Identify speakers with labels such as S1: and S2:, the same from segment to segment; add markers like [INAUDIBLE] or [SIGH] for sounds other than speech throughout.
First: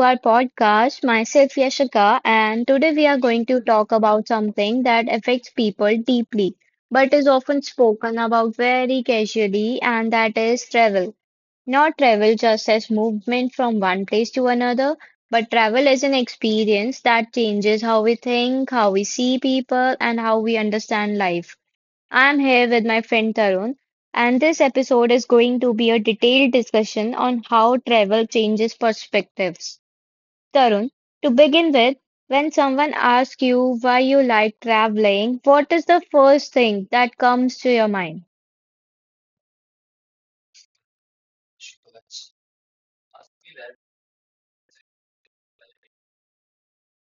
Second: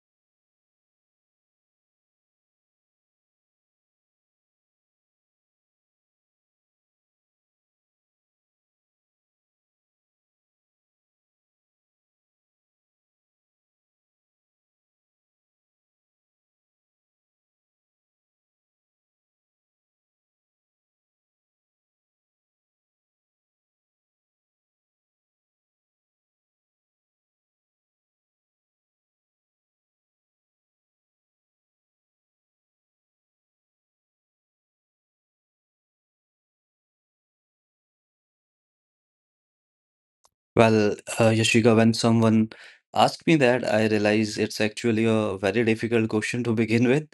S1: our podcast. Myself Yashika, and today we are going to talk about something that affects people deeply but is often spoken about very casually, and that is travel. Not travel just as movement from one place to another, but travel as an experience that changes how we think, how we see people, and how we understand life. I'm here with my friend Tarun, and this episode is going to be a detailed discussion on how travel changes perspectives. Tarun, to begin with, when someone asks you why you like traveling, what is the first thing that comes to your mind?
S2: Well, Yashika, when someone asks me that, I realize it's actually a very difficult question to begin with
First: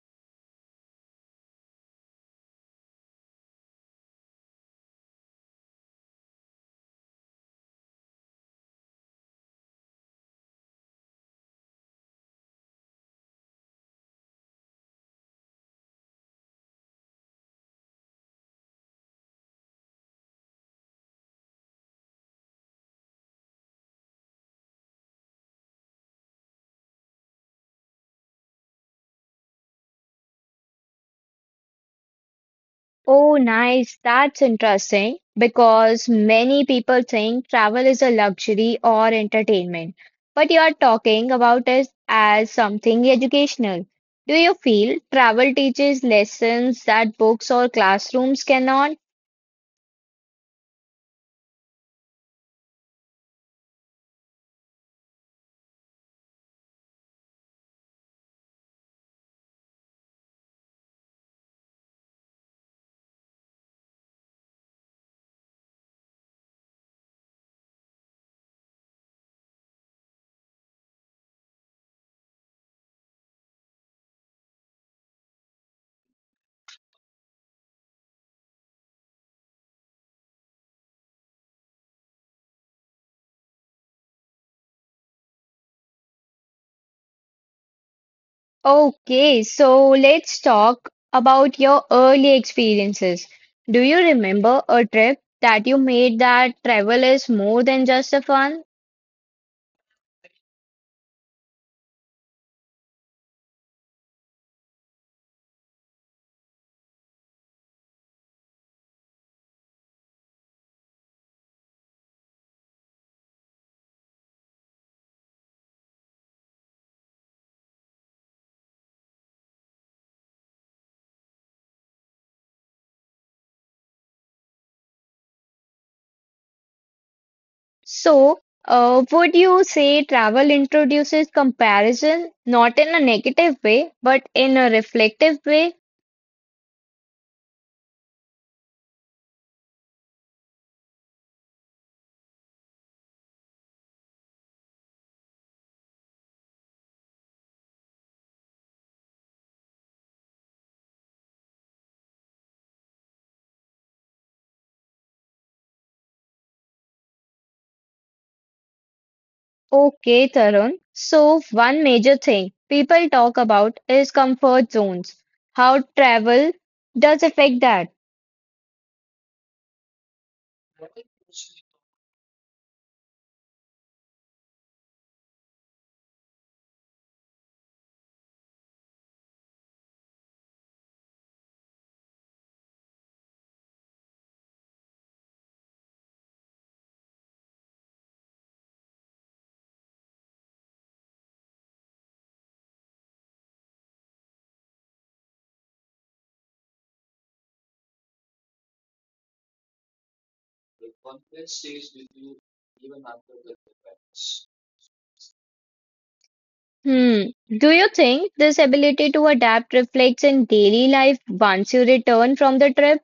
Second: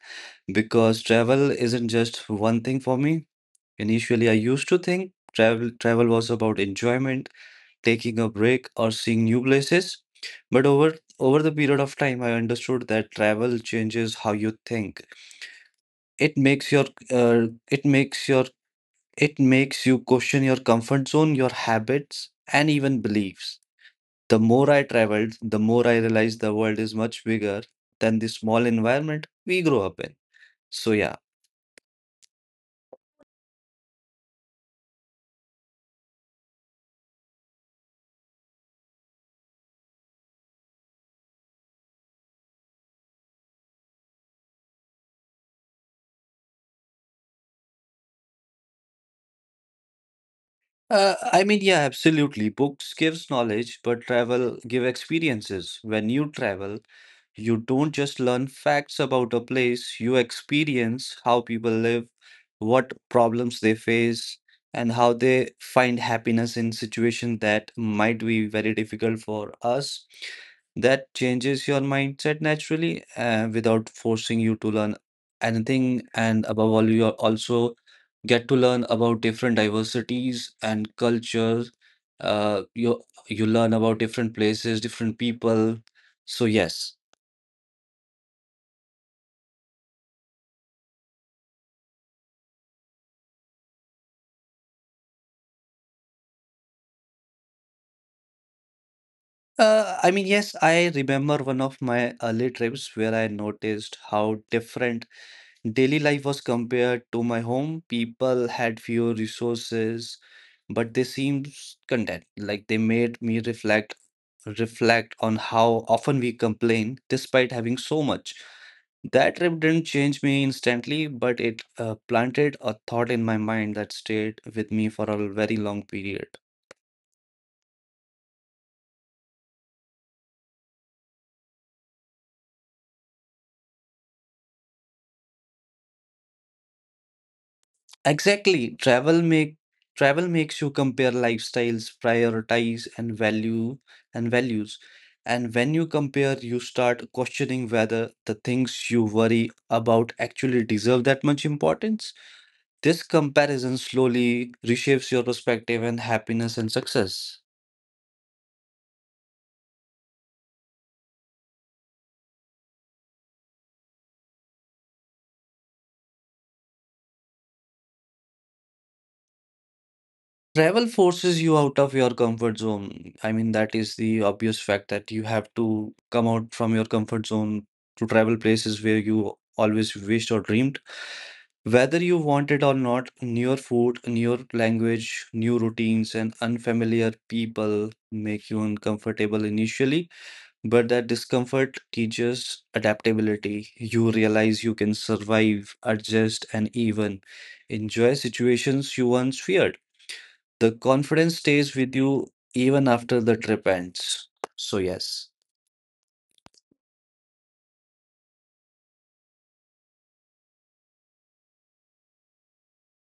S2: because travel isn't just one thing for me. Initially, I used to think travel was about enjoyment, taking a break, or seeing new places. But over the period of time, I understood that travel changes how you think. It makes your uh, it makes your it makes you question your comfort zone, your habits, and even beliefs. The more I traveled, the more I realized the world is much bigger than the small environment we grow up in. So, yeah.
S1: Oh, nice. That's interesting because many people think travel is a luxury or entertainment, but you are talking about it as something educational. Do you feel travel teaches lessons that books or classrooms cannot?
S2: I mean, yeah, absolutely. Books gives knowledge, but travel give experiences. When you travel, you don't just learn facts about a place, you experience how people live, what problems they face, and how they find happiness in situations that might be very difficult for us. That changes your mindset naturally, without forcing you to learn anything. And above all, you are also get to learn about different diversities and cultures. Uh, you you learn about different places, different people. So yes,
S1: Okay, so let's talk about your early experiences. Do you remember a trip that you made that travel is more than just a fun?
S2: I mean yes, I remember one of my early trips where I noticed how different daily life was compared to my home. People had fewer resources, but they seemed content. Like they made me reflect on how often we complain despite having so much. That trip didn't change me instantly, but it planted a thought in my mind that stayed with me for a very long period.
S1: So, would you say travel introduces comparison, not in a negative way, but in a reflective way?
S2: Exactly. Travel makes you compare lifestyles, prioritize and value and values. And when you compare, you start questioning whether the things you worry about actually deserve that much importance. This comparison slowly reshapes your perspective and happiness and success.
S1: Okay, Tarun. So, one major thing people talk about is comfort zones. How travel does affect that?
S2: Travel forces you out of your comfort zone. I mean, that is the obvious fact that you have to come out from your comfort zone to travel places where you always wished or dreamed. Whether you want it or not, new food, new language, new routines, and unfamiliar people make you uncomfortable initially, but that discomfort teaches adaptability. You realize you can survive, adjust, and even enjoy situations you once feared. The confidence stays with you even after the trip ends. So, yes.
S1: Hmm. Do you think this ability to adapt reflects in daily life once you return from the trip?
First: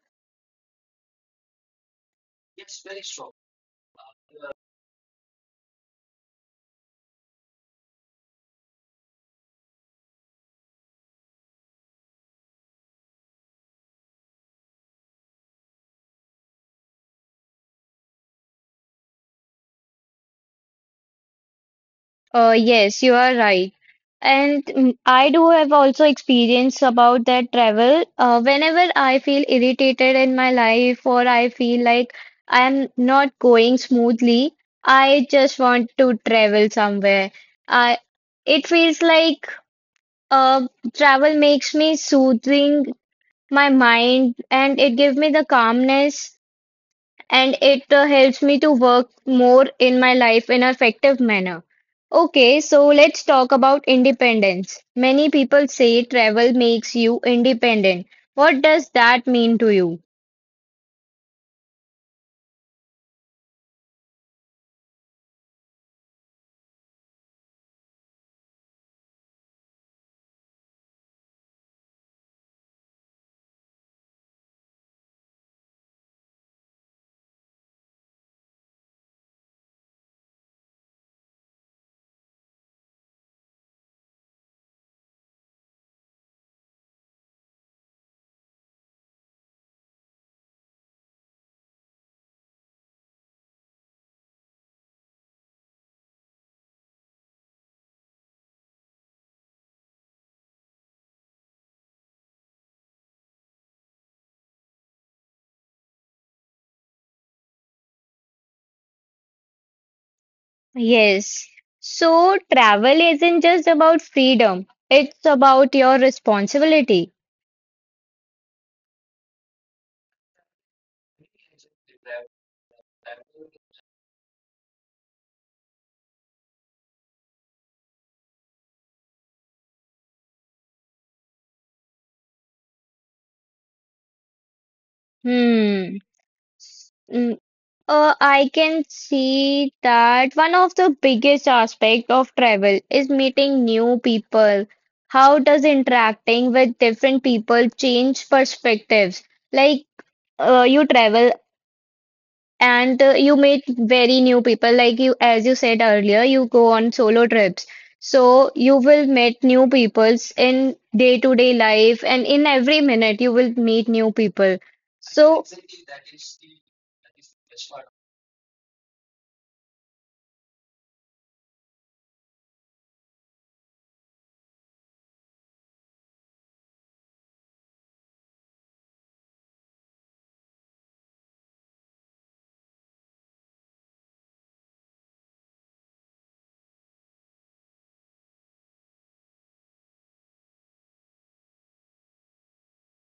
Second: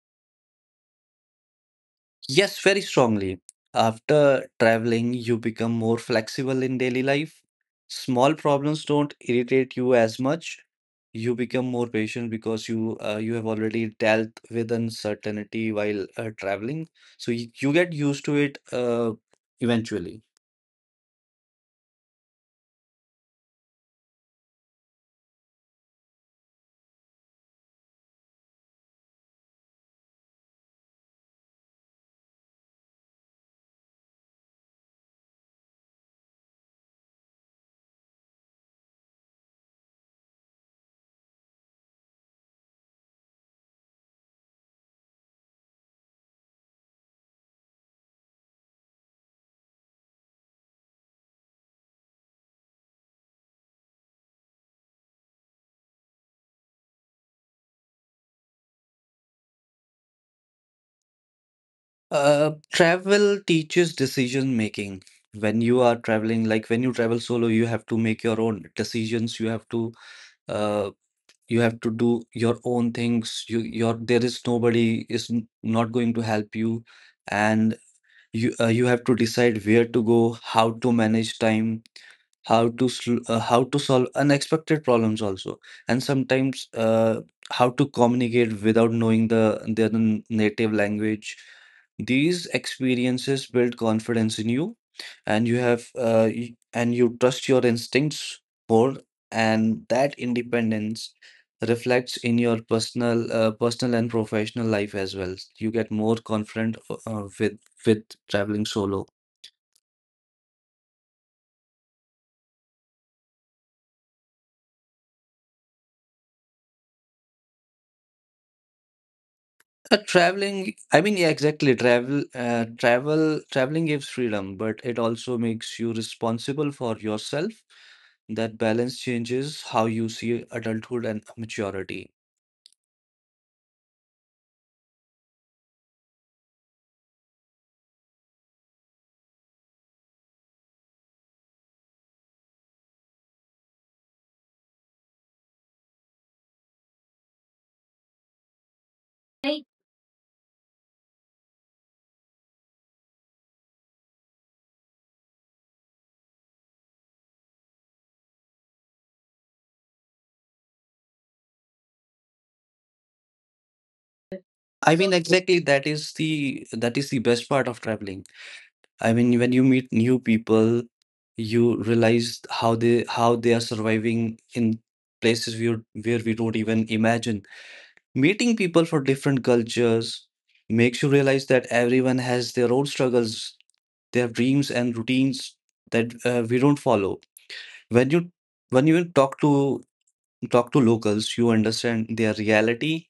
S2: Yes, very strongly. After traveling, you become more flexible in daily life. Small problems don't irritate you as much. You become more patient because you have already dealt with uncertainty while traveling, so you get used to it eventually.
S1: Yes, you are right. And I do have also experience about that travel. Whenever I feel irritated in my life or I feel like I am not going smoothly, I just want to travel somewhere. I it feels like uh, travel makes me soothing my mind and it gives me the calmness and it helps me to work more in my life in a effective manner. Okay, so let's talk about independence. Many people say travel makes you independent. What does that mean to you?
S2: Travel teaches decision making. When you are traveling, like when you travel solo, you have to make your own decisions. Uh, You have to do your own things. You, your there is not going to help you, and you have to decide where to go, how to manage time, how to solve unexpected problems also, and sometimes how to communicate without knowing the native language. These experiences build confidence in you, and and you trust your instincts more, and that independence reflects in your personal and professional life as well. You get more confident uh, with with traveling solo.
S1: Yes. So travel isn't just about freedom, it's about your responsibility.
S2: I mean, yeah, exactly. Traveling gives freedom, but it also makes you responsible for yourself. That balance changes how you see adulthood and maturity.
S1: Hmm. I can see that one of the biggest aspect of travel is meeting new people. How does interacting with different people change perspectives? Like you travel and you meet very new people. Like you, as you said earlier, you go on solo trips. So you will meet new peoples in day-to-day life and in every minute you will meet new people.
S2: I mean,
S1: So
S2: exactly, that is the best part of traveling. I mean, when you meet new people, you realize how they are surviving in places where we don't even imagine. Meeting people from different cultures makes you realize that everyone has their own struggles, their dreams and routines that we don't follow. When you when you talk to locals, you understand their reality,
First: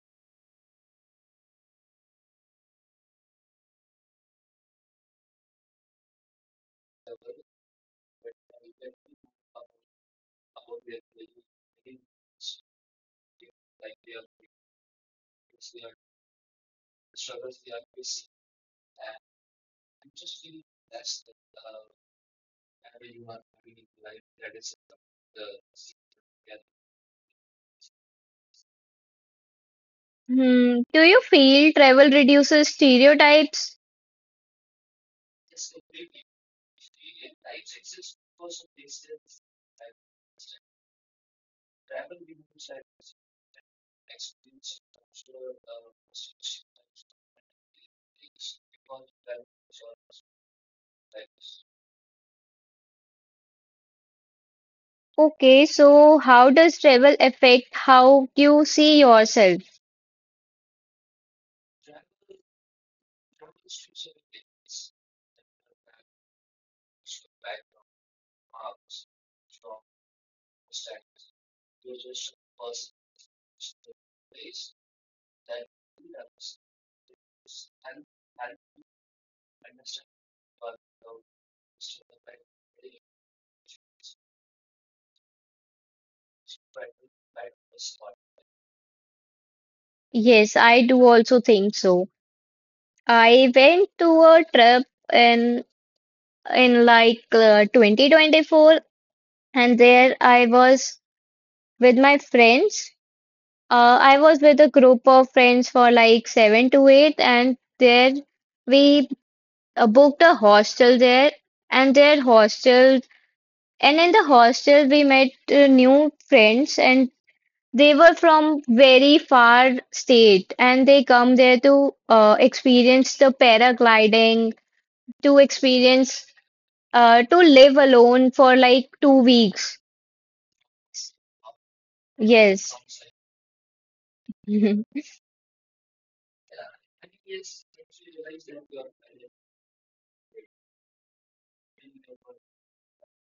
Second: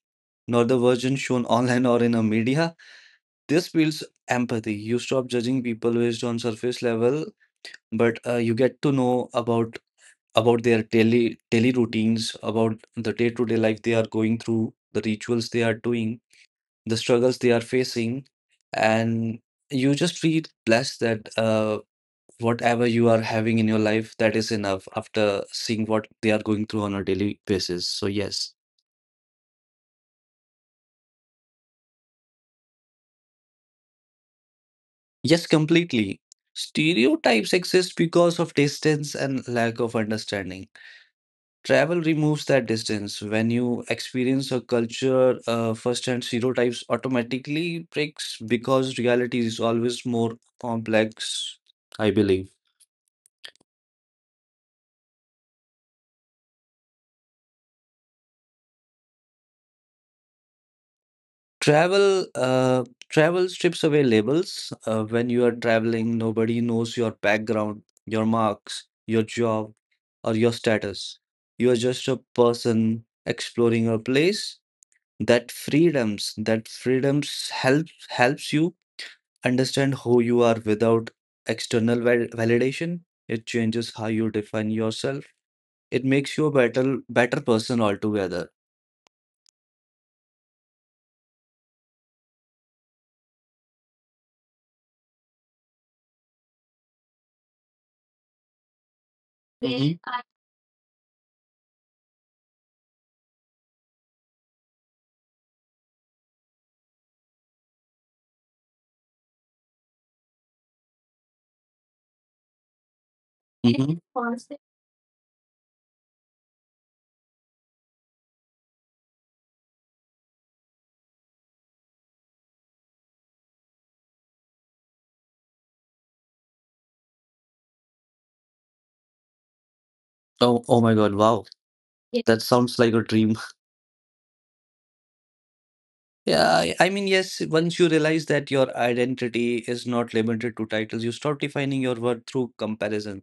S2: not the version shown online or in a media. This builds empathy. You stop judging people based on surface level, but you get to know about their daily routines, about the day to day life they are going through, the rituals they are doing, the struggles they are facing, and you just feel blessed that whatever you are having in your life, that is enough after seeing what they are going through on a daily basis. So, yes,
S1: hmm. Do you feel travel reduces stereotypes?
S2: yes, completely. Stereotypes exist because of distance and lack of understanding. Travel removes that distance. When you experience a culture firsthand, stereotypes automatically breaks because reality is always more complex, I believe.
S1: Okay, so how does travel affect how you see yourself?
S2: Travel uh, travel strips away labels. When you are traveling, nobody knows your background, your marks, your job, or your status. You are just a person exploring a place. That freedoms helps you understand who you are without validation. It changes how you define yourself. It makes you a better person altogether.
S1: Yes, I do also think so. I went to a trip in in like 2024 and
S2: Mhm.
S1: there I was with my friends. I was with a group of friends for like seven to eight and there we booked a hostel there and their hostel. And
S2: Mhm.
S1: in the
S2: [LAUGHS]
S1: hostel we met new friends and they were from very far state and they come there to experience the paragliding, to experience to live alone for like 2 weeks.
S2: Oh, oh my God! Wow. Yes. That
S1: Yes.
S2: sounds like a dream.
S1: [LAUGHS]
S2: Yeah, I mean, yes, once you realize that your identity is not limited to titles, you stop defining your worth through comparison.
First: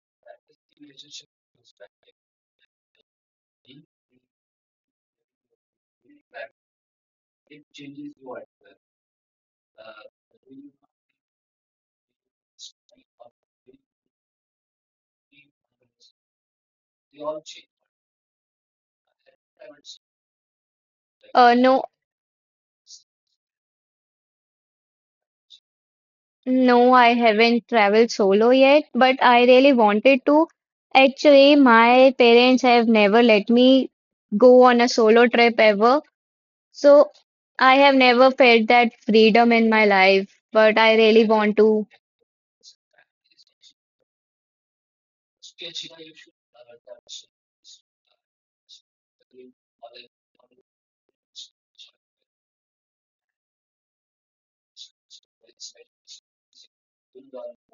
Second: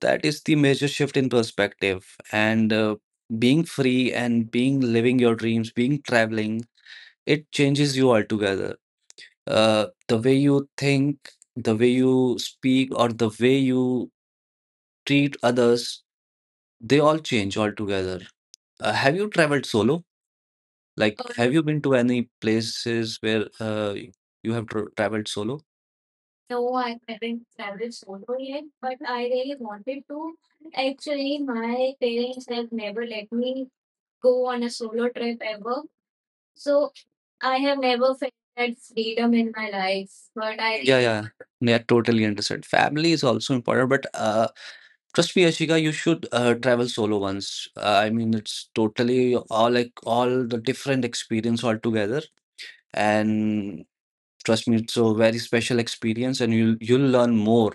S2: That is the major shift in perspective. And being free and being living your dreams, being traveling, it changes you altogether. The way you think, the way you speak, or the way you treat others, they all change altogether. Have you traveled solo? Have
S1: Uh,
S2: you been
S1: no,
S2: to any places where you have traveled solo? No,
S1: no,
S2: I
S1: I
S2: haven't
S1: haven't
S2: traveled
S1: traveled
S2: solo
S1: solo
S2: yet,
S1: yet,
S2: but I
S1: but I
S2: really
S1: really
S2: wanted to.
S1: wanted to.
S2: Actually,
S1: Actually,
S2: my
S1: my
S2: parents
S1: parents
S2: have
S1: have
S2: never
S1: never
S2: let
S1: let
S2: me
S1: me
S2: go on
S1: go
S2: a
S1: on a
S2: solo
S1: solo
S2: trip
S1: trip
S2: ever.
S1: ever,
S2: So
S1: so
S2: I
S1: I
S2: have
S1: have
S2: never
S1: never
S2: felt
S1: felt
S2: that
S1: that
S2: freedom
S1: freedom
S2: in my
S1: in my
S2: life.
S1: life,
S2: But I
S1: but
S2: Yeah,
S1: I
S2: really
S1: really
S2: yeah,
S1: want
S2: yeah,
S1: to. [LAUGHS]
S2: totally understood. Family is also important, but trust me, Ashika, you should travel solo once. I mean, it's totally all the different experience altogether, and trust me, it's a very special experience and you'll learn more.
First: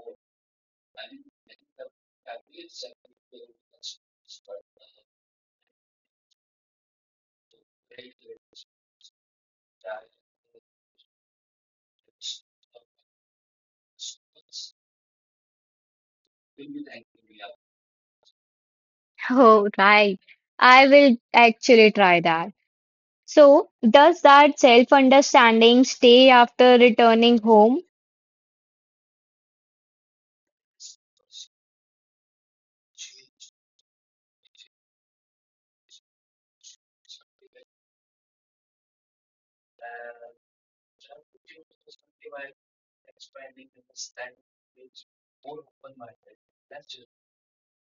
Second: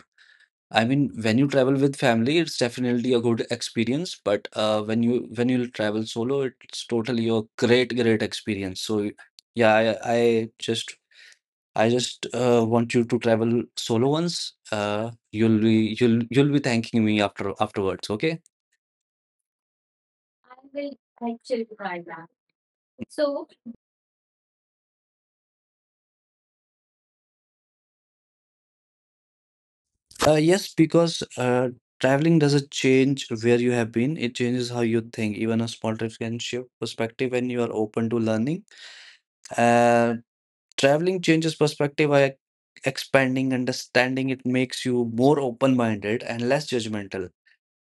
S2: I mean, when you travel with family it's definitely a good experience, but when you'll travel solo it's totally a great experience. So yeah, I just want you to travel solo once. You'll be thanking me afterwards, okay?
S1: Oh, right. I will actually try that. So does that self-understanding stay after returning home?
S2: Yes, because traveling doesn't change where you have been, it changes how you think. Even a small trip can shift perspective when you are open to learning. Uh, traveling changes perspective by expanding understanding. It makes you more open-minded and less judgmental,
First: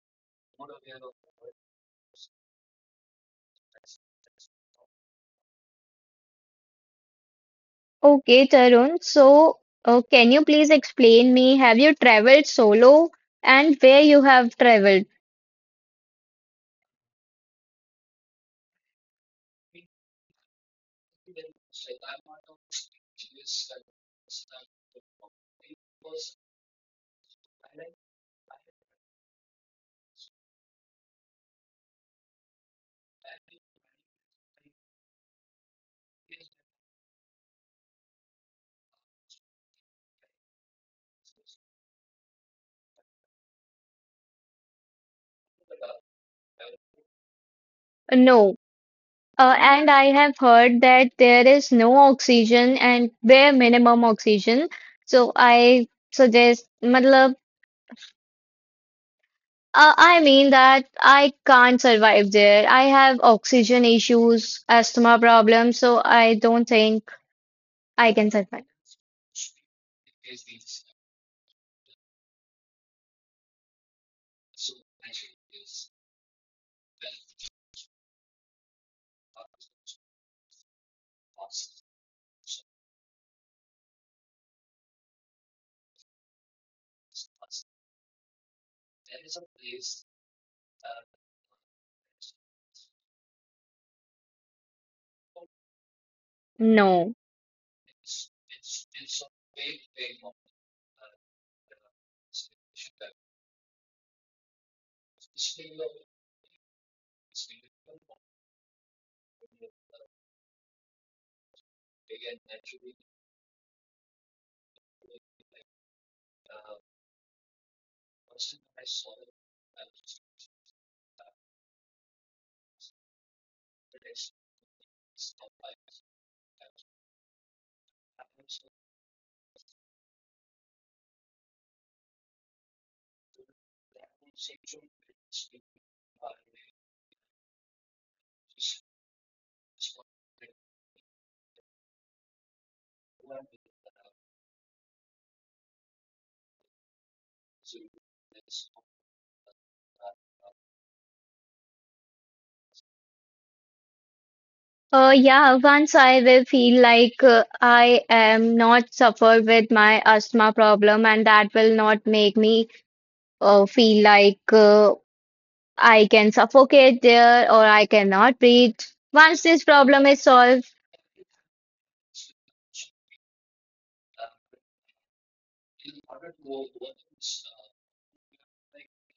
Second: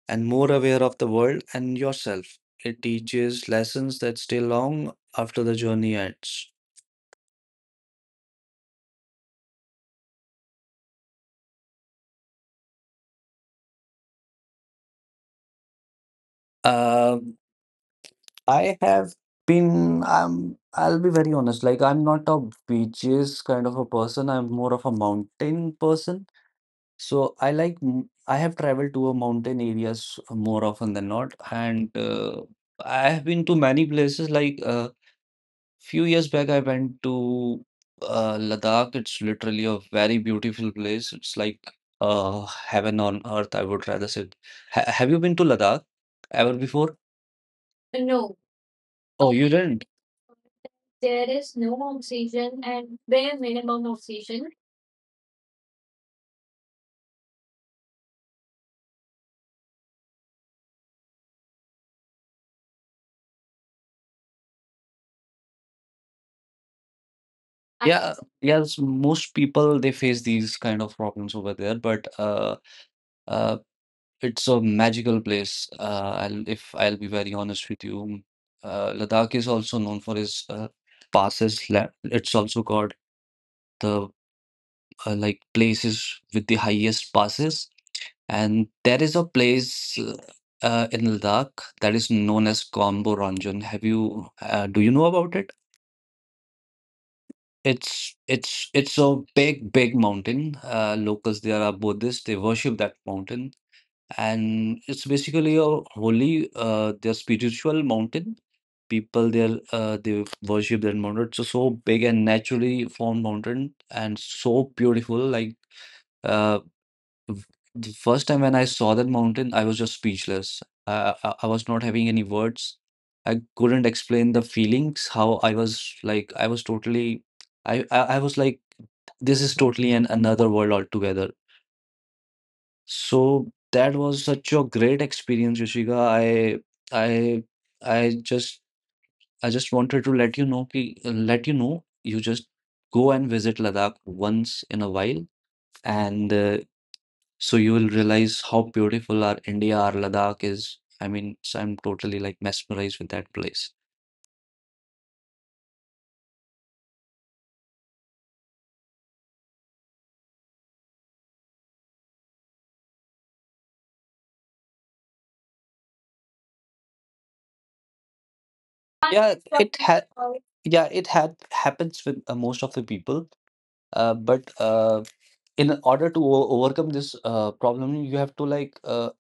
S2: and more aware of the world and yourself. It teaches lessons that stay long after the journey ends.
S1: Okay, Tarun. So can you please explain me, have you traveled solo and where you have traveled?
S2: Uh, I have I'll be very honest, like I'm not a beaches kind of a person. I'm more of a mountain person. So I I have traveled to a mountain areas more often than not. And I have been to many places. Like a few years back, I went to Ladakh. It's literally a very beautiful place. It's like heaven on earth, I would rather say. Ha have you been to Ladakh ever before?
S1: No.
S2: Oh, you didn't?
S1: And I have heard that
S2: There
S1: there
S2: is
S1: is
S2: no
S1: no
S2: oxygen
S1: oxygen
S2: and
S1: and
S2: bare
S1: bare
S2: minimum
S1: minimum
S2: oxygen.
S1: oxygen. So I suggest मतलब. I mean that I can't survive there. I have oxygen issues, asthma problems, so I don't think
S2: I Yeah,
S1: I can survive.
S2: yes, most people they face these kind of problems over there, but uh, it's a magical place. If I'll be very honest with you, Ladakh is also known for its passes. It's also called the like places with the highest passes. And there is a place in Ladakh that is known as Kombo Ranjan. Have you do you know about it?
S1: No.
S2: It's it's a big mountain. Locals there are Buddhists. They worship that mountain, and it's basically a holy, their spiritual mountain. People there, they worship that mountain. It's a so big and naturally formed mountain, and so beautiful. Like uh, the first time when I saw that mountain, I was just speechless. I was not having any words. I couldn't explain the feelings, how I was like, I was totally, I was like, this is totally an another world altogether. So that was such a great experience, Yoshika. I, I just, I just wanted to let you know, let you know, you just go and visit Ladakh once in a while. And so you will realize how beautiful our India, our Ladakh is. I mean, so I'm totally like mesmerized with that place.
S1: Yeah, once I will feel like I am not suffered with my asthma problem, and that will not make me feel like I can suffocate there or I cannot breathe.
S2: Yeah,
S1: Once this
S2: it had.
S1: problem is solved,
S2: Yeah, it had happens with most of the people. But in order to overcome this problem, you have to like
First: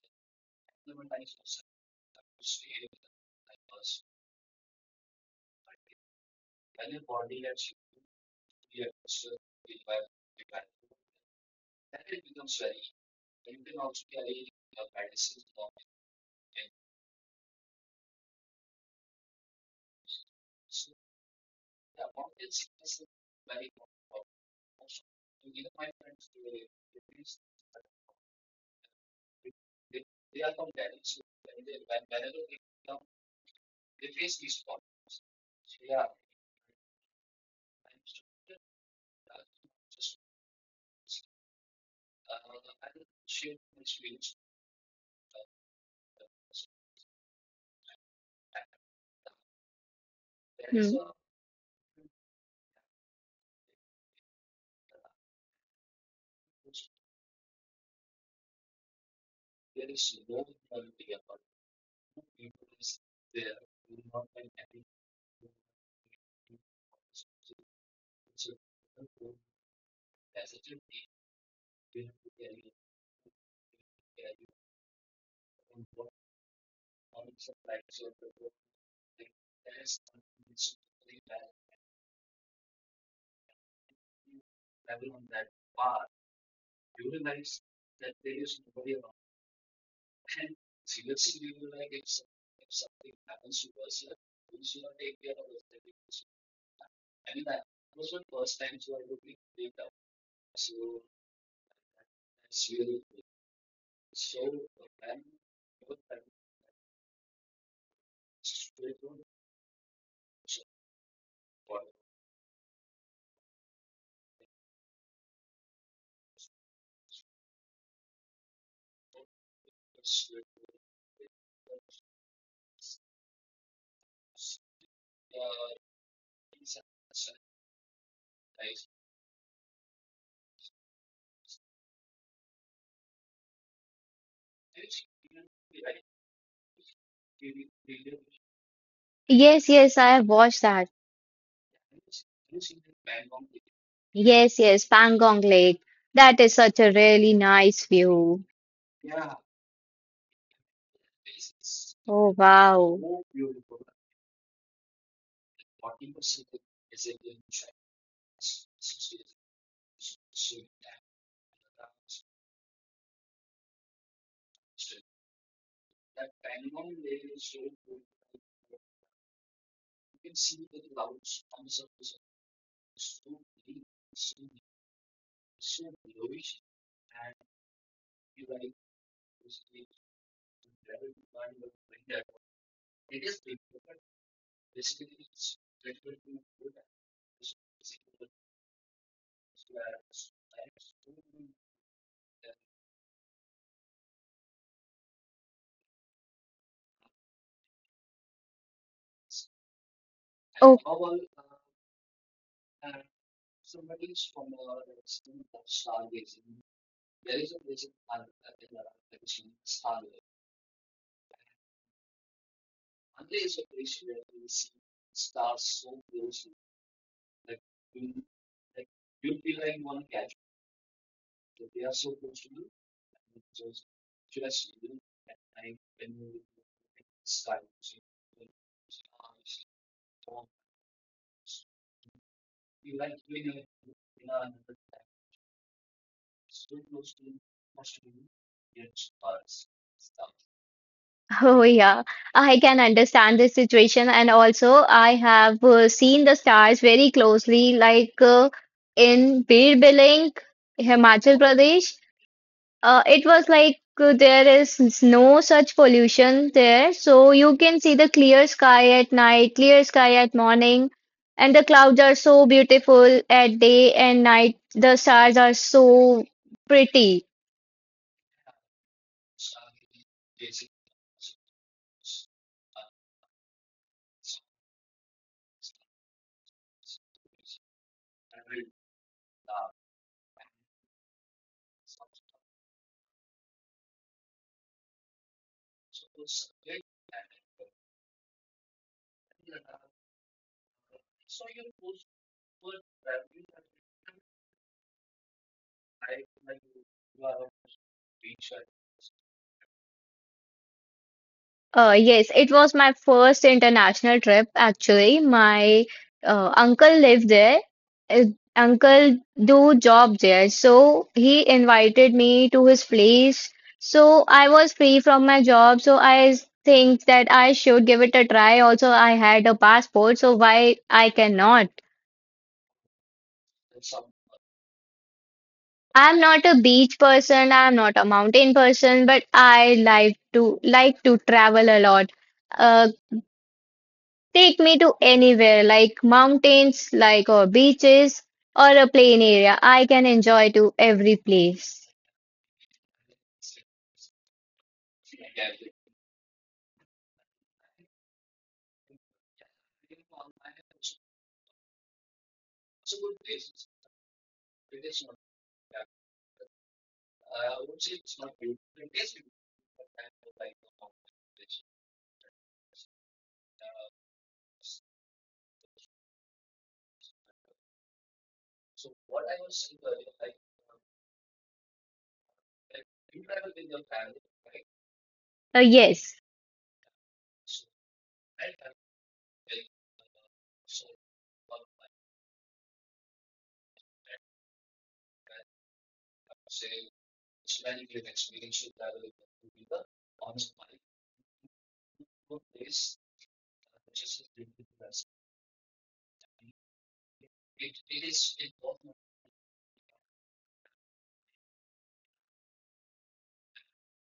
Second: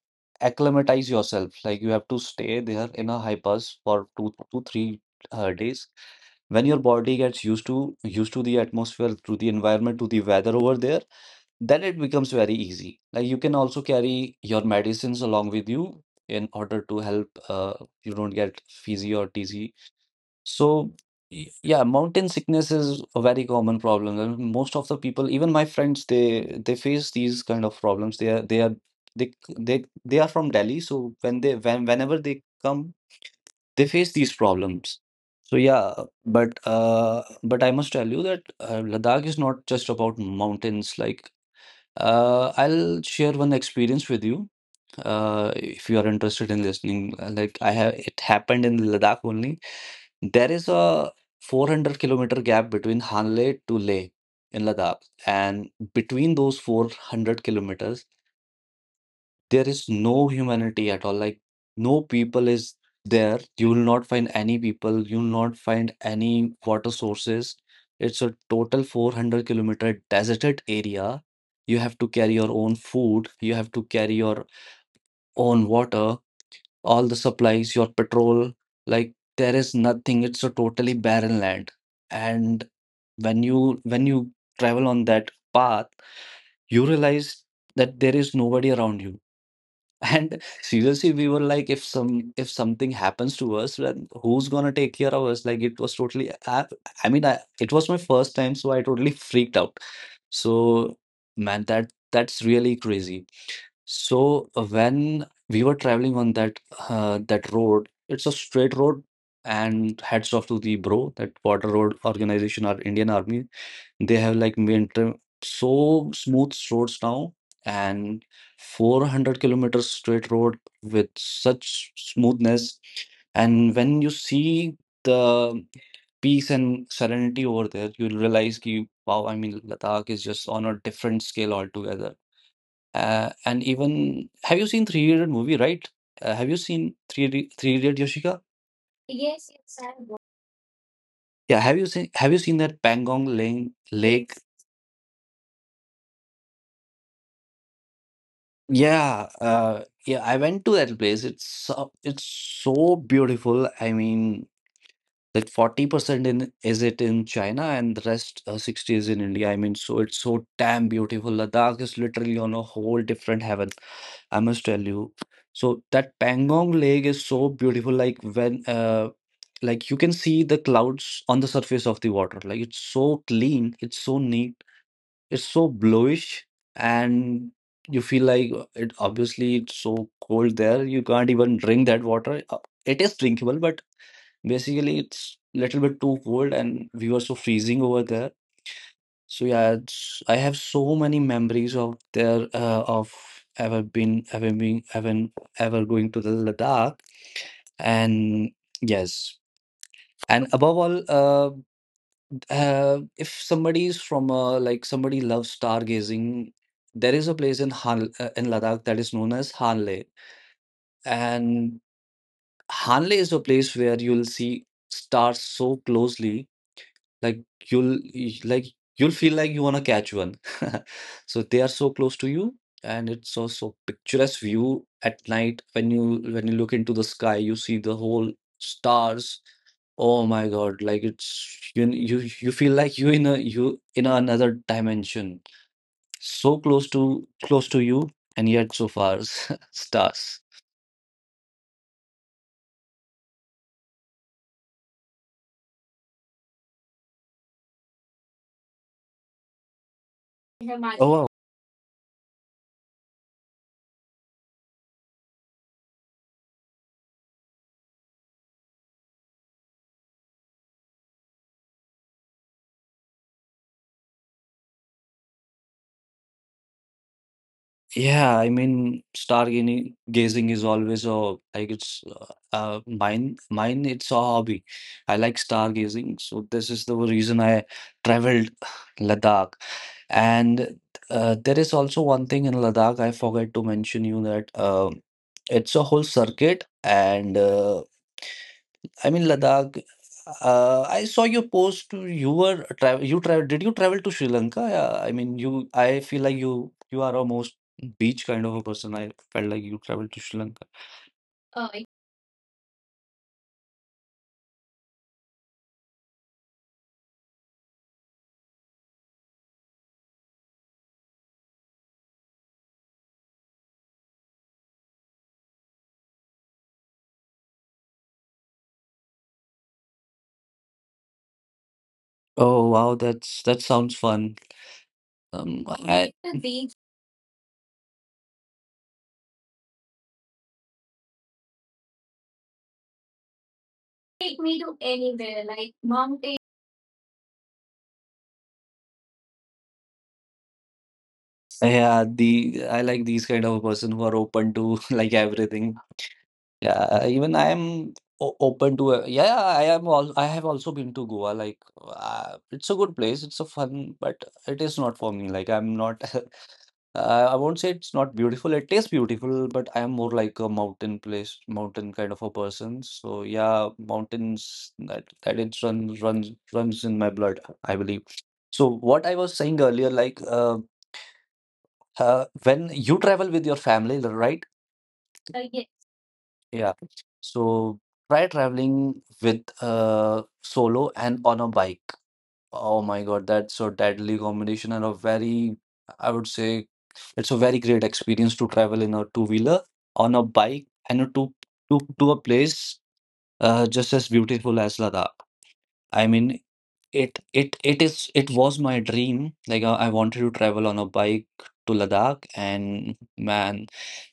S2: acclimatize yourself. Like you have to stay there in a high pass for two three days. When your body gets used to the atmosphere, to the environment, to the weather over there, then it becomes very easy. Like you can also carry your medicines along with you in order to help, you don't get fizzy or dizzy. So yeah, mountain sickness is a very common problem. And most of the people, even my friends, they face these kind of problems. They are they are they c- they are from Delhi, so when whenever they come, they face these problems. So yeah, but I must tell you that Ladakh is not just about mountains. Like I'll share one experience with you. If you are interested in listening, it happened in Ladakh only. There is
S1: hmm.
S2: a 400-kilometer gap between Hanle to Leh in Ladakh, and between those 400 kilometers, there is no humanity at all. Like no people is there. You will not find any people, you will not find any water sources. It's a total 400-kilometer deserted area. You have to carry your own food, you have to carry your own water, all the supplies, your petrol. Like, there is nothing, it's a totally barren land. And when you travel on that path, you realize that there is nobody around you. And [LAUGHS] seriously, we were like, if some if something happens to us, then who's gonna take care of us? Like it was totally. It was my first time, so I totally freaked out. So man, that's really crazy. So when we were traveling on that road, it's a straight road, and hats off to the bro, that Water Road Organization or Indian Army, they have like maintained so smooth roads now. And 400 kilometers straight road with such smoothness. And when you see the peace and serenity over there, you'll realize ki, wow, I mean, Ladakh is just on a different scale altogether. And even have you seen Three Idiot movie, right? Have you seen Three Idiot, Yoshika? Yes,
S1: Yes,
S2: yes, I
S1: yes,
S2: have.
S1: I have watched that.
S2: Yeah, have you seen that Pangong Lane Lake?
S1: Yes, yes, Pangong Lake. That is such a really nice view.
S2: Yeah, yeah, I went to that place. It's
S1: Oh,
S2: so
S1: wow.
S2: beautiful. I mean, like 40% in, is it in China, and the rest 60 is in India. I mean, so it's so damn beautiful. Ladakh is literally on a whole different heaven, I must tell you. So that Pangong Lake is so beautiful. Like when like you can see the clouds on the surface of the water. Like it's so clean, it's so neat, it's so bluish, and you feel like, it obviously it's so cold there. You can't even drink that water. It is drinkable, but basically it's little bit too cold, and we were so freezing over there. So yeah, it's, I have so many memories of there of ever been ever being ever ever going to the Ladakh, and yes, and above all.
S1: Oh,
S2: If somebody is from a like somebody loves stargazing, there is a place in Han in Ladakh that is known as Hanle, and Hanle is a place where you'll see stars so closely. Like you'll y- like you'll feel like you wanna catch one. [LAUGHS] So they are so close to you, and it's so so picturesque view at night. When you look into the sky, you see the whole stars. Oh my God, like it's you feel like you in another dimension. So close to you and yet so far. [LAUGHS] Stars.
S1: [LAUGHS] oh yeah. I can understand this situation, and also I have seen the stars very closely, like in Bir Biling,
S2: Oh
S1: Himachal Pradesh. It was like there is no such pollution there, so you can see the clear sky at night, clear sky at morning, and the clouds are so beautiful at day and night. The stars are so pretty.
S2: yeah, I mean, stargazing gazing is always a like it's, mine it's a hobby. I like stargazing, so this is the reason I traveled [SIGHS] Ladakh. And there is also one thing in Ladakh I forgot to mention you that, it's a whole circuit and I mean Ladakh. I saw your post. You were travel. You travel. Did you travel to Sri Lanka? Yeah, I mean, you. I feel like You are almost beach kind of a person. I felt like you traveled to Sri Lanka. Oh I-
S1: Yes, it was my first international trip actually. My uncle lived there. Uh, Uncle do job there, so he invited me to his place. So I was free from my job, so I think that I should give it a try. Also, I had a passport, so why I cannot?
S2: Oh wow, that sounds fun.
S1: I'm
S2: The
S1: not a
S2: beach
S1: beach person, I'm not a mountain person, but I like to travel a lot. Uh,
S2: take
S1: Take
S2: me to
S1: me to
S2: anywhere,
S1: anywhere,
S2: like
S1: like
S2: mountains.
S1: mountains, like or beaches, or a plain area. I can enjoy to every place.
S2: Yeah, the I like these kind of a person who are open to [LAUGHS] like everything. Yeah, even I am o open to a yeah, I am all I have also been to Goa. Like, it's a good place. It's a fun, but it is not for me. Like, I'm not. [LAUGHS] I won't say it's not beautiful. It is beautiful, but I am more like a mountain place, mountain kind of a person. So yeah, mountains, that that it runs in my blood, I believe. So what I was saying earlier, like, when you travel with your family, right?
S1: Yes.
S2: Yeah. So try traveling with solo and on a bike. Oh my God, that's a deadly combination and a very, I would say, it's a very great experience to travel in a two-wheeler, on a bike, and a to a place just as beautiful as Ladakh. I mean, it was my dream. Like I wanted to travel on a bike to Ladakh, and man,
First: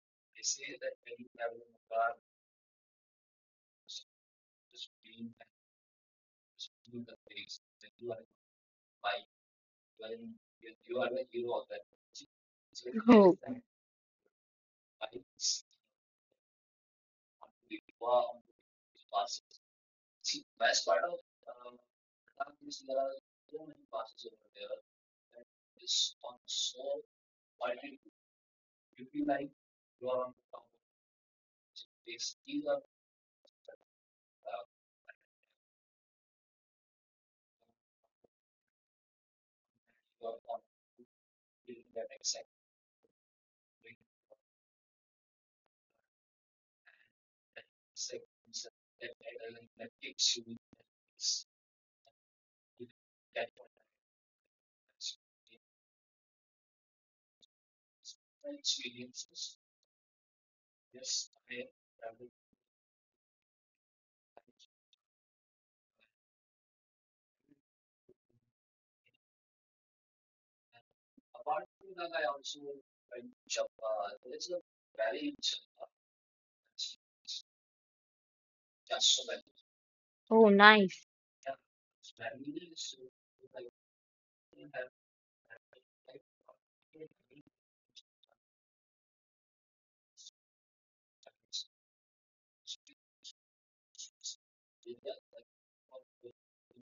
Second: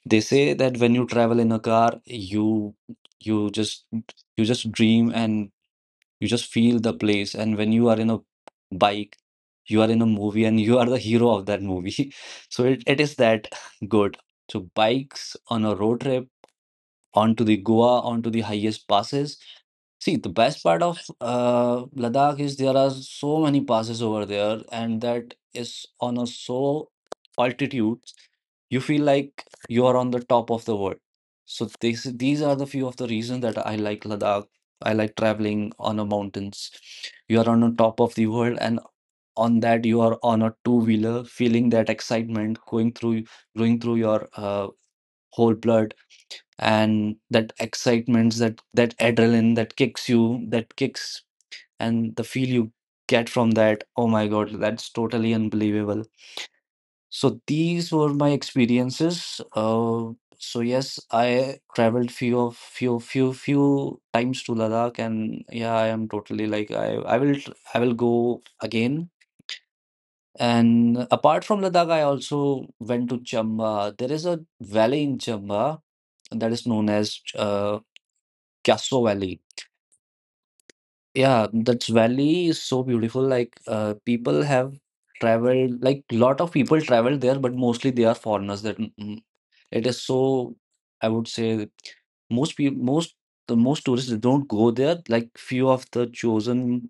S2: they say that when you travel in a car, you just you just dream and you just feel the place. And when you are in a bike, you are in a movie and you [LAUGHS] are the hero of that movie. [LAUGHS] So it is
S1: Oh,
S2: that good. So bikes on a road trip onto the Goa, onto the highest passes. See, the best part of Ladakh is there are so many passes over there, and that is on a so altitude, you feel like you are on the top of the world. So these are the few of the reasons that I like Ladakh. I like traveling on the mountains. You are on the top of the world, and on that you are on a two-wheeler, feeling that excitement going through your whole blood, and that excitements, that that adrenaline that kicks, and the feel you get from that, oh my god, that's totally unbelievable. So these were my experiences. So yes, I traveled few times to Ladakh, and yeah, I am totally like I will I will go again. And apart from Ladakh, I also went to Chamba. There is a valley in Chamba that is known as, Castro Valley.
S1: oh, nice.
S2: Yeah, that valley is so beautiful. Like people have traveled, like lot of people travel there, but mostly they are foreigners. It is so, I would say, most people, most the most tourists they don't go there. Like few of the chosen,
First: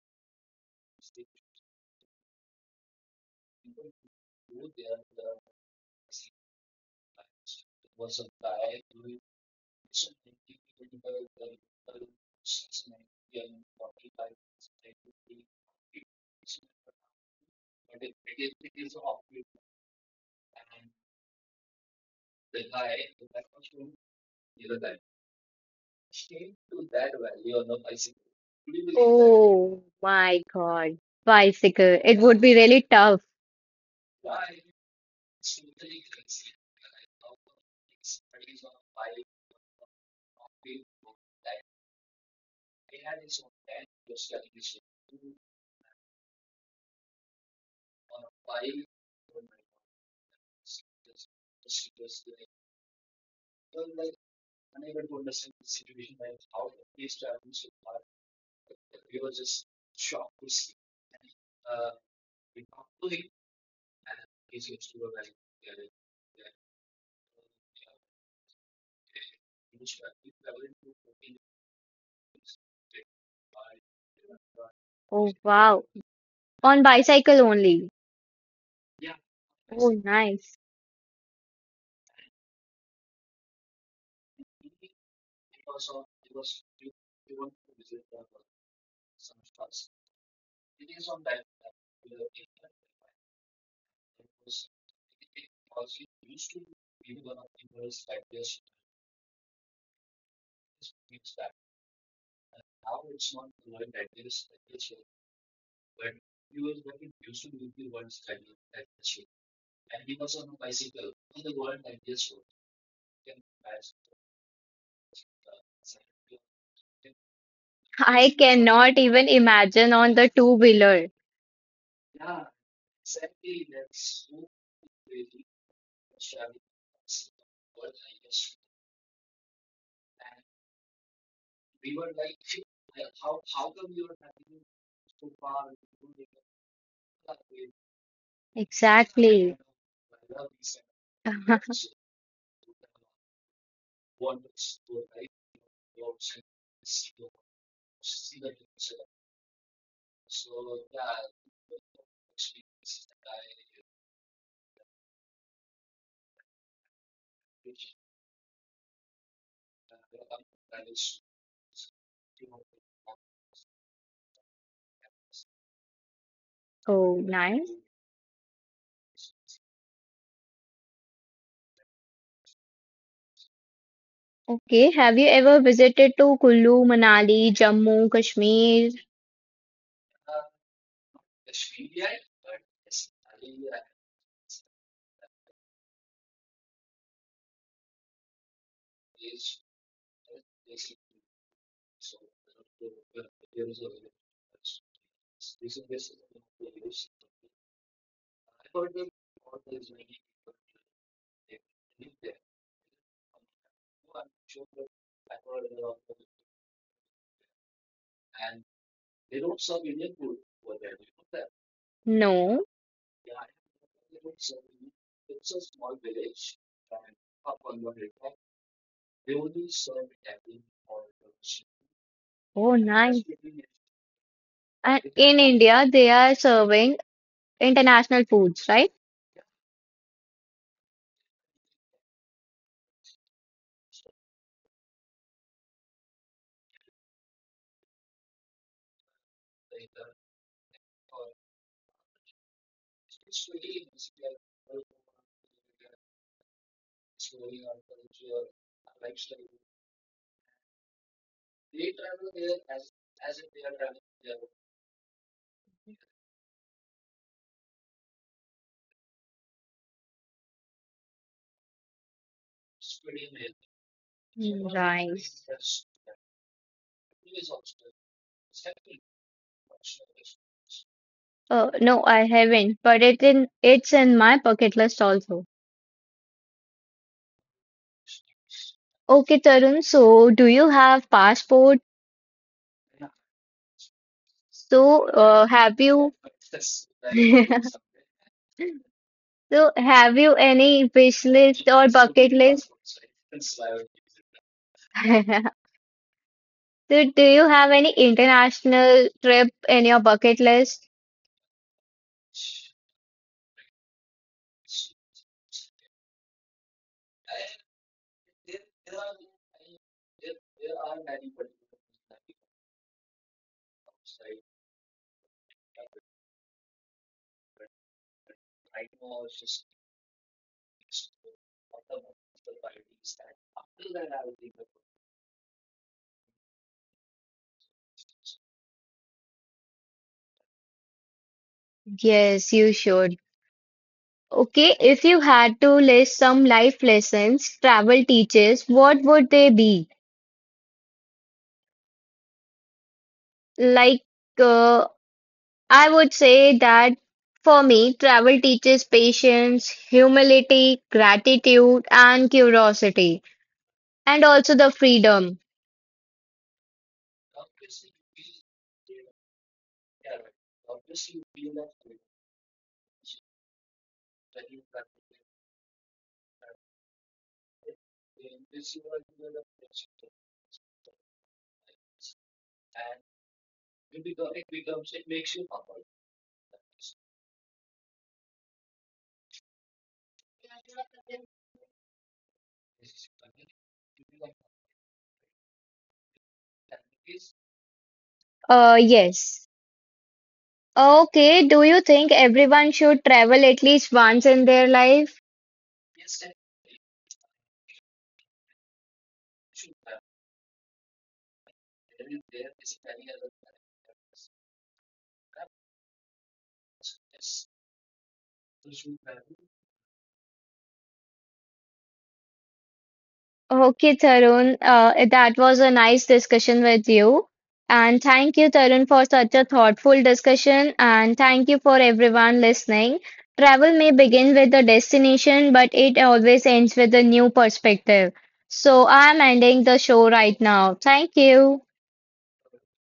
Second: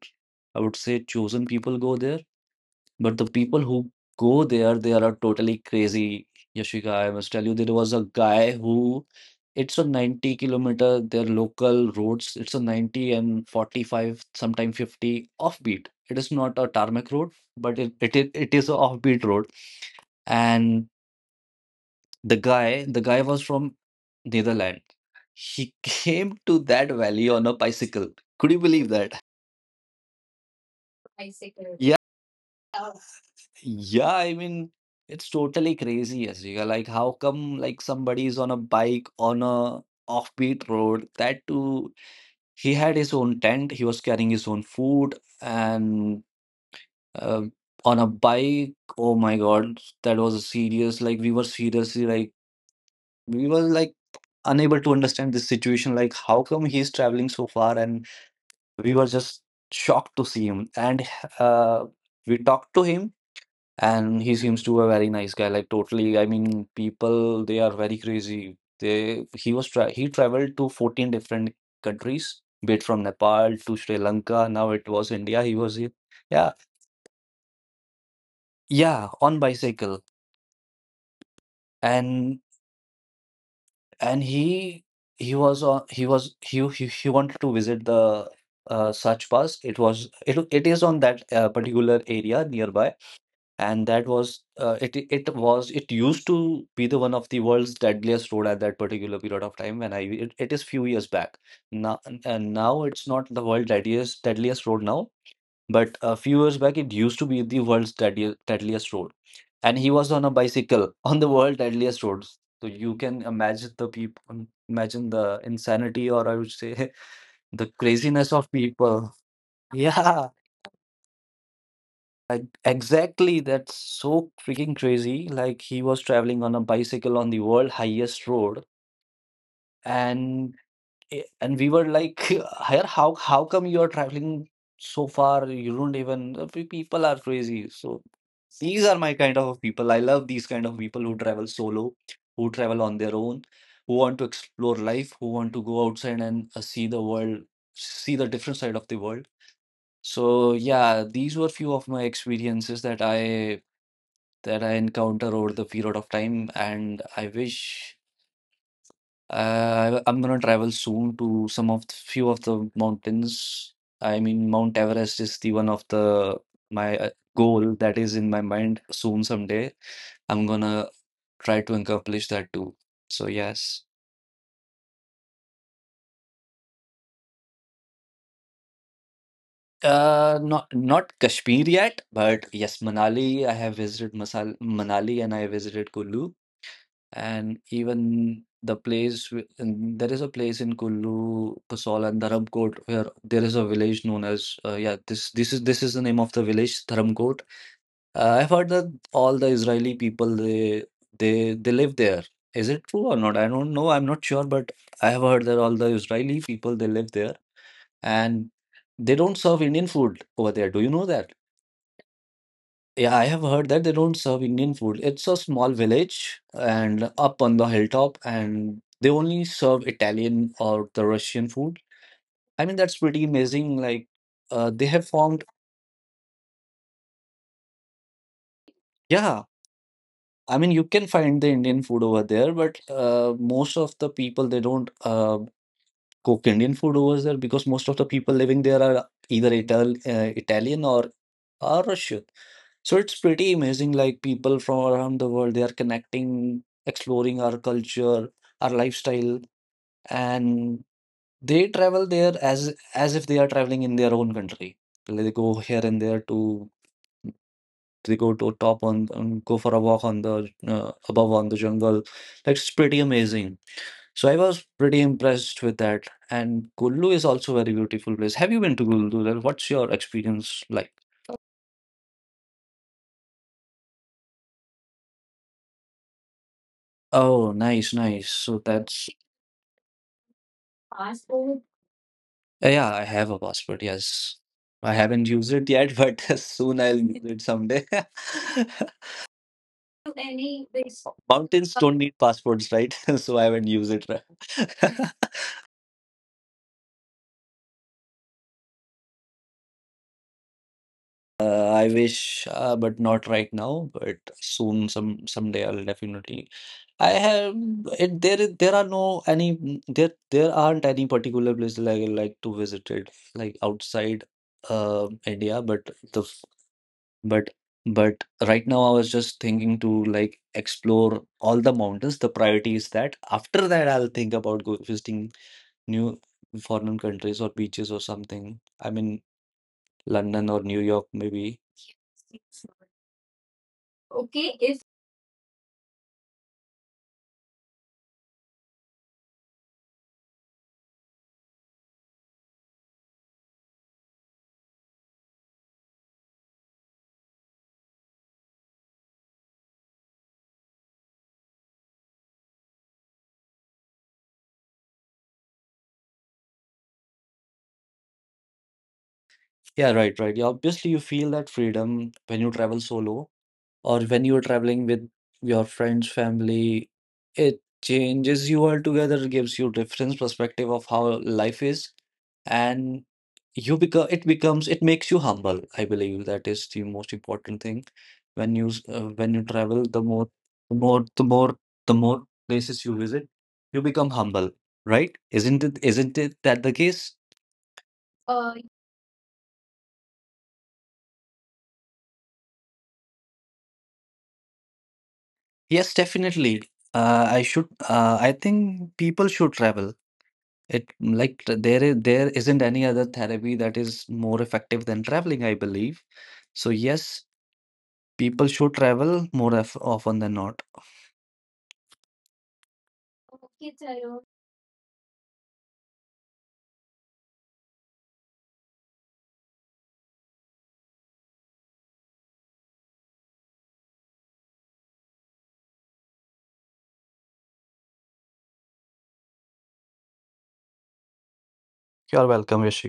S2: I would say, chosen people go there. But the people who go there, they are totally crazy. Yashika, I must tell you, there was a guy who, it's a 90-kilometer, their local roads, it's a 90 and 45, sometime 50 offbeat. It is not a tarmac road, but it is a offbeat road. And the guy was from Netherlands. He [LAUGHS] came to that valley on a bicycle. Could you believe that?
S1: Oh my God.
S2: Bicycle. Yeah.
S1: Bicycle. It would be really tough.
S2: Yeah, I mean, it's totally crazy, Asika. Like, how come like somebody is on a bike on a offbeat road? That too, he had his own tent. He was carrying his own food and uh, on a bike. Oh my God, that was a serious. Like, we were seriously like we were like unable to understand this situation. Like, how come he's traveling so far? And we were just shocked to see him. And uh, we talked to him, and he seems to a very nice guy, like totally. I mean, people they are very crazy. They He was he traveled to 14 different countries, be it from Nepal to Sri Lanka. Now it was
S1: Oh,
S2: India, he was
S1: wow.
S2: here. Yeah.
S1: On bicycle only.
S2: Yeah, on
S1: Oh,
S2: bicycle.
S1: nice.
S2: And and he he was on he was he wanted to visit the, Sach Pass. It is on that particular area nearby, and that was, it used to be the one of the world's deadliest road at that particular period of time when I it is few years back now. And now it's not the world deadliest road now, but a few years back it used to be the world's deadliest road. And he was on a bicycle [LAUGHS] on the world deadliest roads. So you can imagine the people, imagine the insanity, or I would say [LAUGHS] the craziness
S1: I
S2: of
S1: cannot
S2: people.
S1: even
S2: [LAUGHS]
S1: imagine on
S2: Yeah.
S1: the two-wheeler.
S2: Exactly, that's so freaking crazy. Like he was traveling on a bicycle on the world highest road, and and we were like, [LAUGHS] "Here, how come you are traveling so far? You don't even people are crazy." So these are my kind
S1: Exactly.
S2: of people. I love these kind of people who travel solo,
S1: [LAUGHS]
S2: who travel on their own, who want to explore life, who want to go outside and see the world, see the different side of the world. So yeah, these were few of my experiences that I encounter over the period of time, and I wish I'm gonna travel soon to some of the few of the mountains. I mean, Mount Everest is the one of the my
S1: Oh,
S2: goal
S1: nice.
S2: that is in my mind soon someday. I'm gonna try to accomplish that too. So yes.
S1: Okay, have you ever visited to Kullu, Manali, Jammu, Kashmir?
S2: Not Kashmir yet, but yes, Manali. I have visited Masal Manali and I visited Kullu. And even there is a place in Kullu, Kasol and Dharamkot where there is a village known as yeah this this is the name of the village Dharamkot. I've heard that all the Israeli people they live there. Is it true or not? I don't know. I'm not sure, but I have heard that all the Israeli people they live there and they don't serve Indian food over there. Do you know that?
S1: No.
S2: Yeah, I have heard that they don't serve Indian food. It's a small village and up on the hilltop, and they only serve Italian or the Russian food. I mean,
S1: Oh,
S2: that's pretty
S1: nice.
S2: amazing. Like, they have
S1: And in
S2: formed,
S1: India, they are serving international foods, right?
S2: yeah. I mean, you can find the Indian food over there, but most of the people they don't. Cook Indian food over there because most of the people living there are either Italian or are Russian. So it's pretty amazing. Like people from around the world, they are connecting, exploring our culture, our lifestyle, and they travel there as if they are traveling in their own country. They go here and there to they go to top on go for a walk on the above on the jungle. Like it's pretty amazing. So I was
S1: Mm,
S2: pretty
S1: nice.
S2: impressed with that. And Kullu is also a very beautiful place. Have you been to Kullu? Then what's your experience like?
S1: No, I haven't, but it in it's in my bucket list also.
S2: Oh, nice, nice. So that's
S1: Okay, Tarun, so do you have
S2: passport.
S1: passport?
S2: Yeah, I have a passport. Yes, I
S1: So,
S2: haven't used it
S1: have
S2: yet,
S1: you
S2: but [LAUGHS] soon I'll use it
S1: [LAUGHS]
S2: someday. [LAUGHS]
S1: so, have you
S2: Any
S1: any wish list
S2: Mountains
S1: or
S2: don't need
S1: bucket
S2: passports,
S1: list?
S2: right? [LAUGHS] So I haven't used it. [LAUGHS]
S1: [LAUGHS] So, do you have any international trip in your bucket list?
S2: I wish, but not right now. But soon, someday, I'll definitely. I have it. There, is- There are no any. There aren't any particular places I like to visit it, like outside, India. But the, f- but, but right now, I was just thinking to like explore all the mountains. The priority is that after that, I'll think about go visiting new foreign countries or beaches or something. I mean, London or New York, maybe.
S1: Yes, you should.
S2: Okay,
S1: Okay,
S2: if
S1: if you had to list some life lessons travel teaches, what would they be? Like, uh, I would say that for me, travel teaches patience, humility, gratitude, and curiosity, and also the freedom.
S2: yeah, right, right. Yeah, obviously you feel that freedom when you travel solo or when you're traveling with your friends, family. It changes you altogether, gives you different perspective of how life is, and you become it becomes it makes you humble. I believe that is the most important thing when when you travel. The more, the more, the more places you visit, you become humble, right? Isn't it? Isn't it that the case?
S1: Yes. Okay, do you think everyone should travel at least once in their life?
S2: Yes, definitely. I should. I think people should travel. It like there is there isn't any other therapy that is more effective than traveling, I believe. So yes, people should travel more of often than not.
S1: Okay, Tarun, that was a nice discussion with you. And thank you, Tarun, for such a thoughtful discussion. And thank you for everyone listening. Travel may begin with the destination, but it always ends with a new perspective. So I'm ending the show right now. Thank you.
S2: You're welcome, Yashika.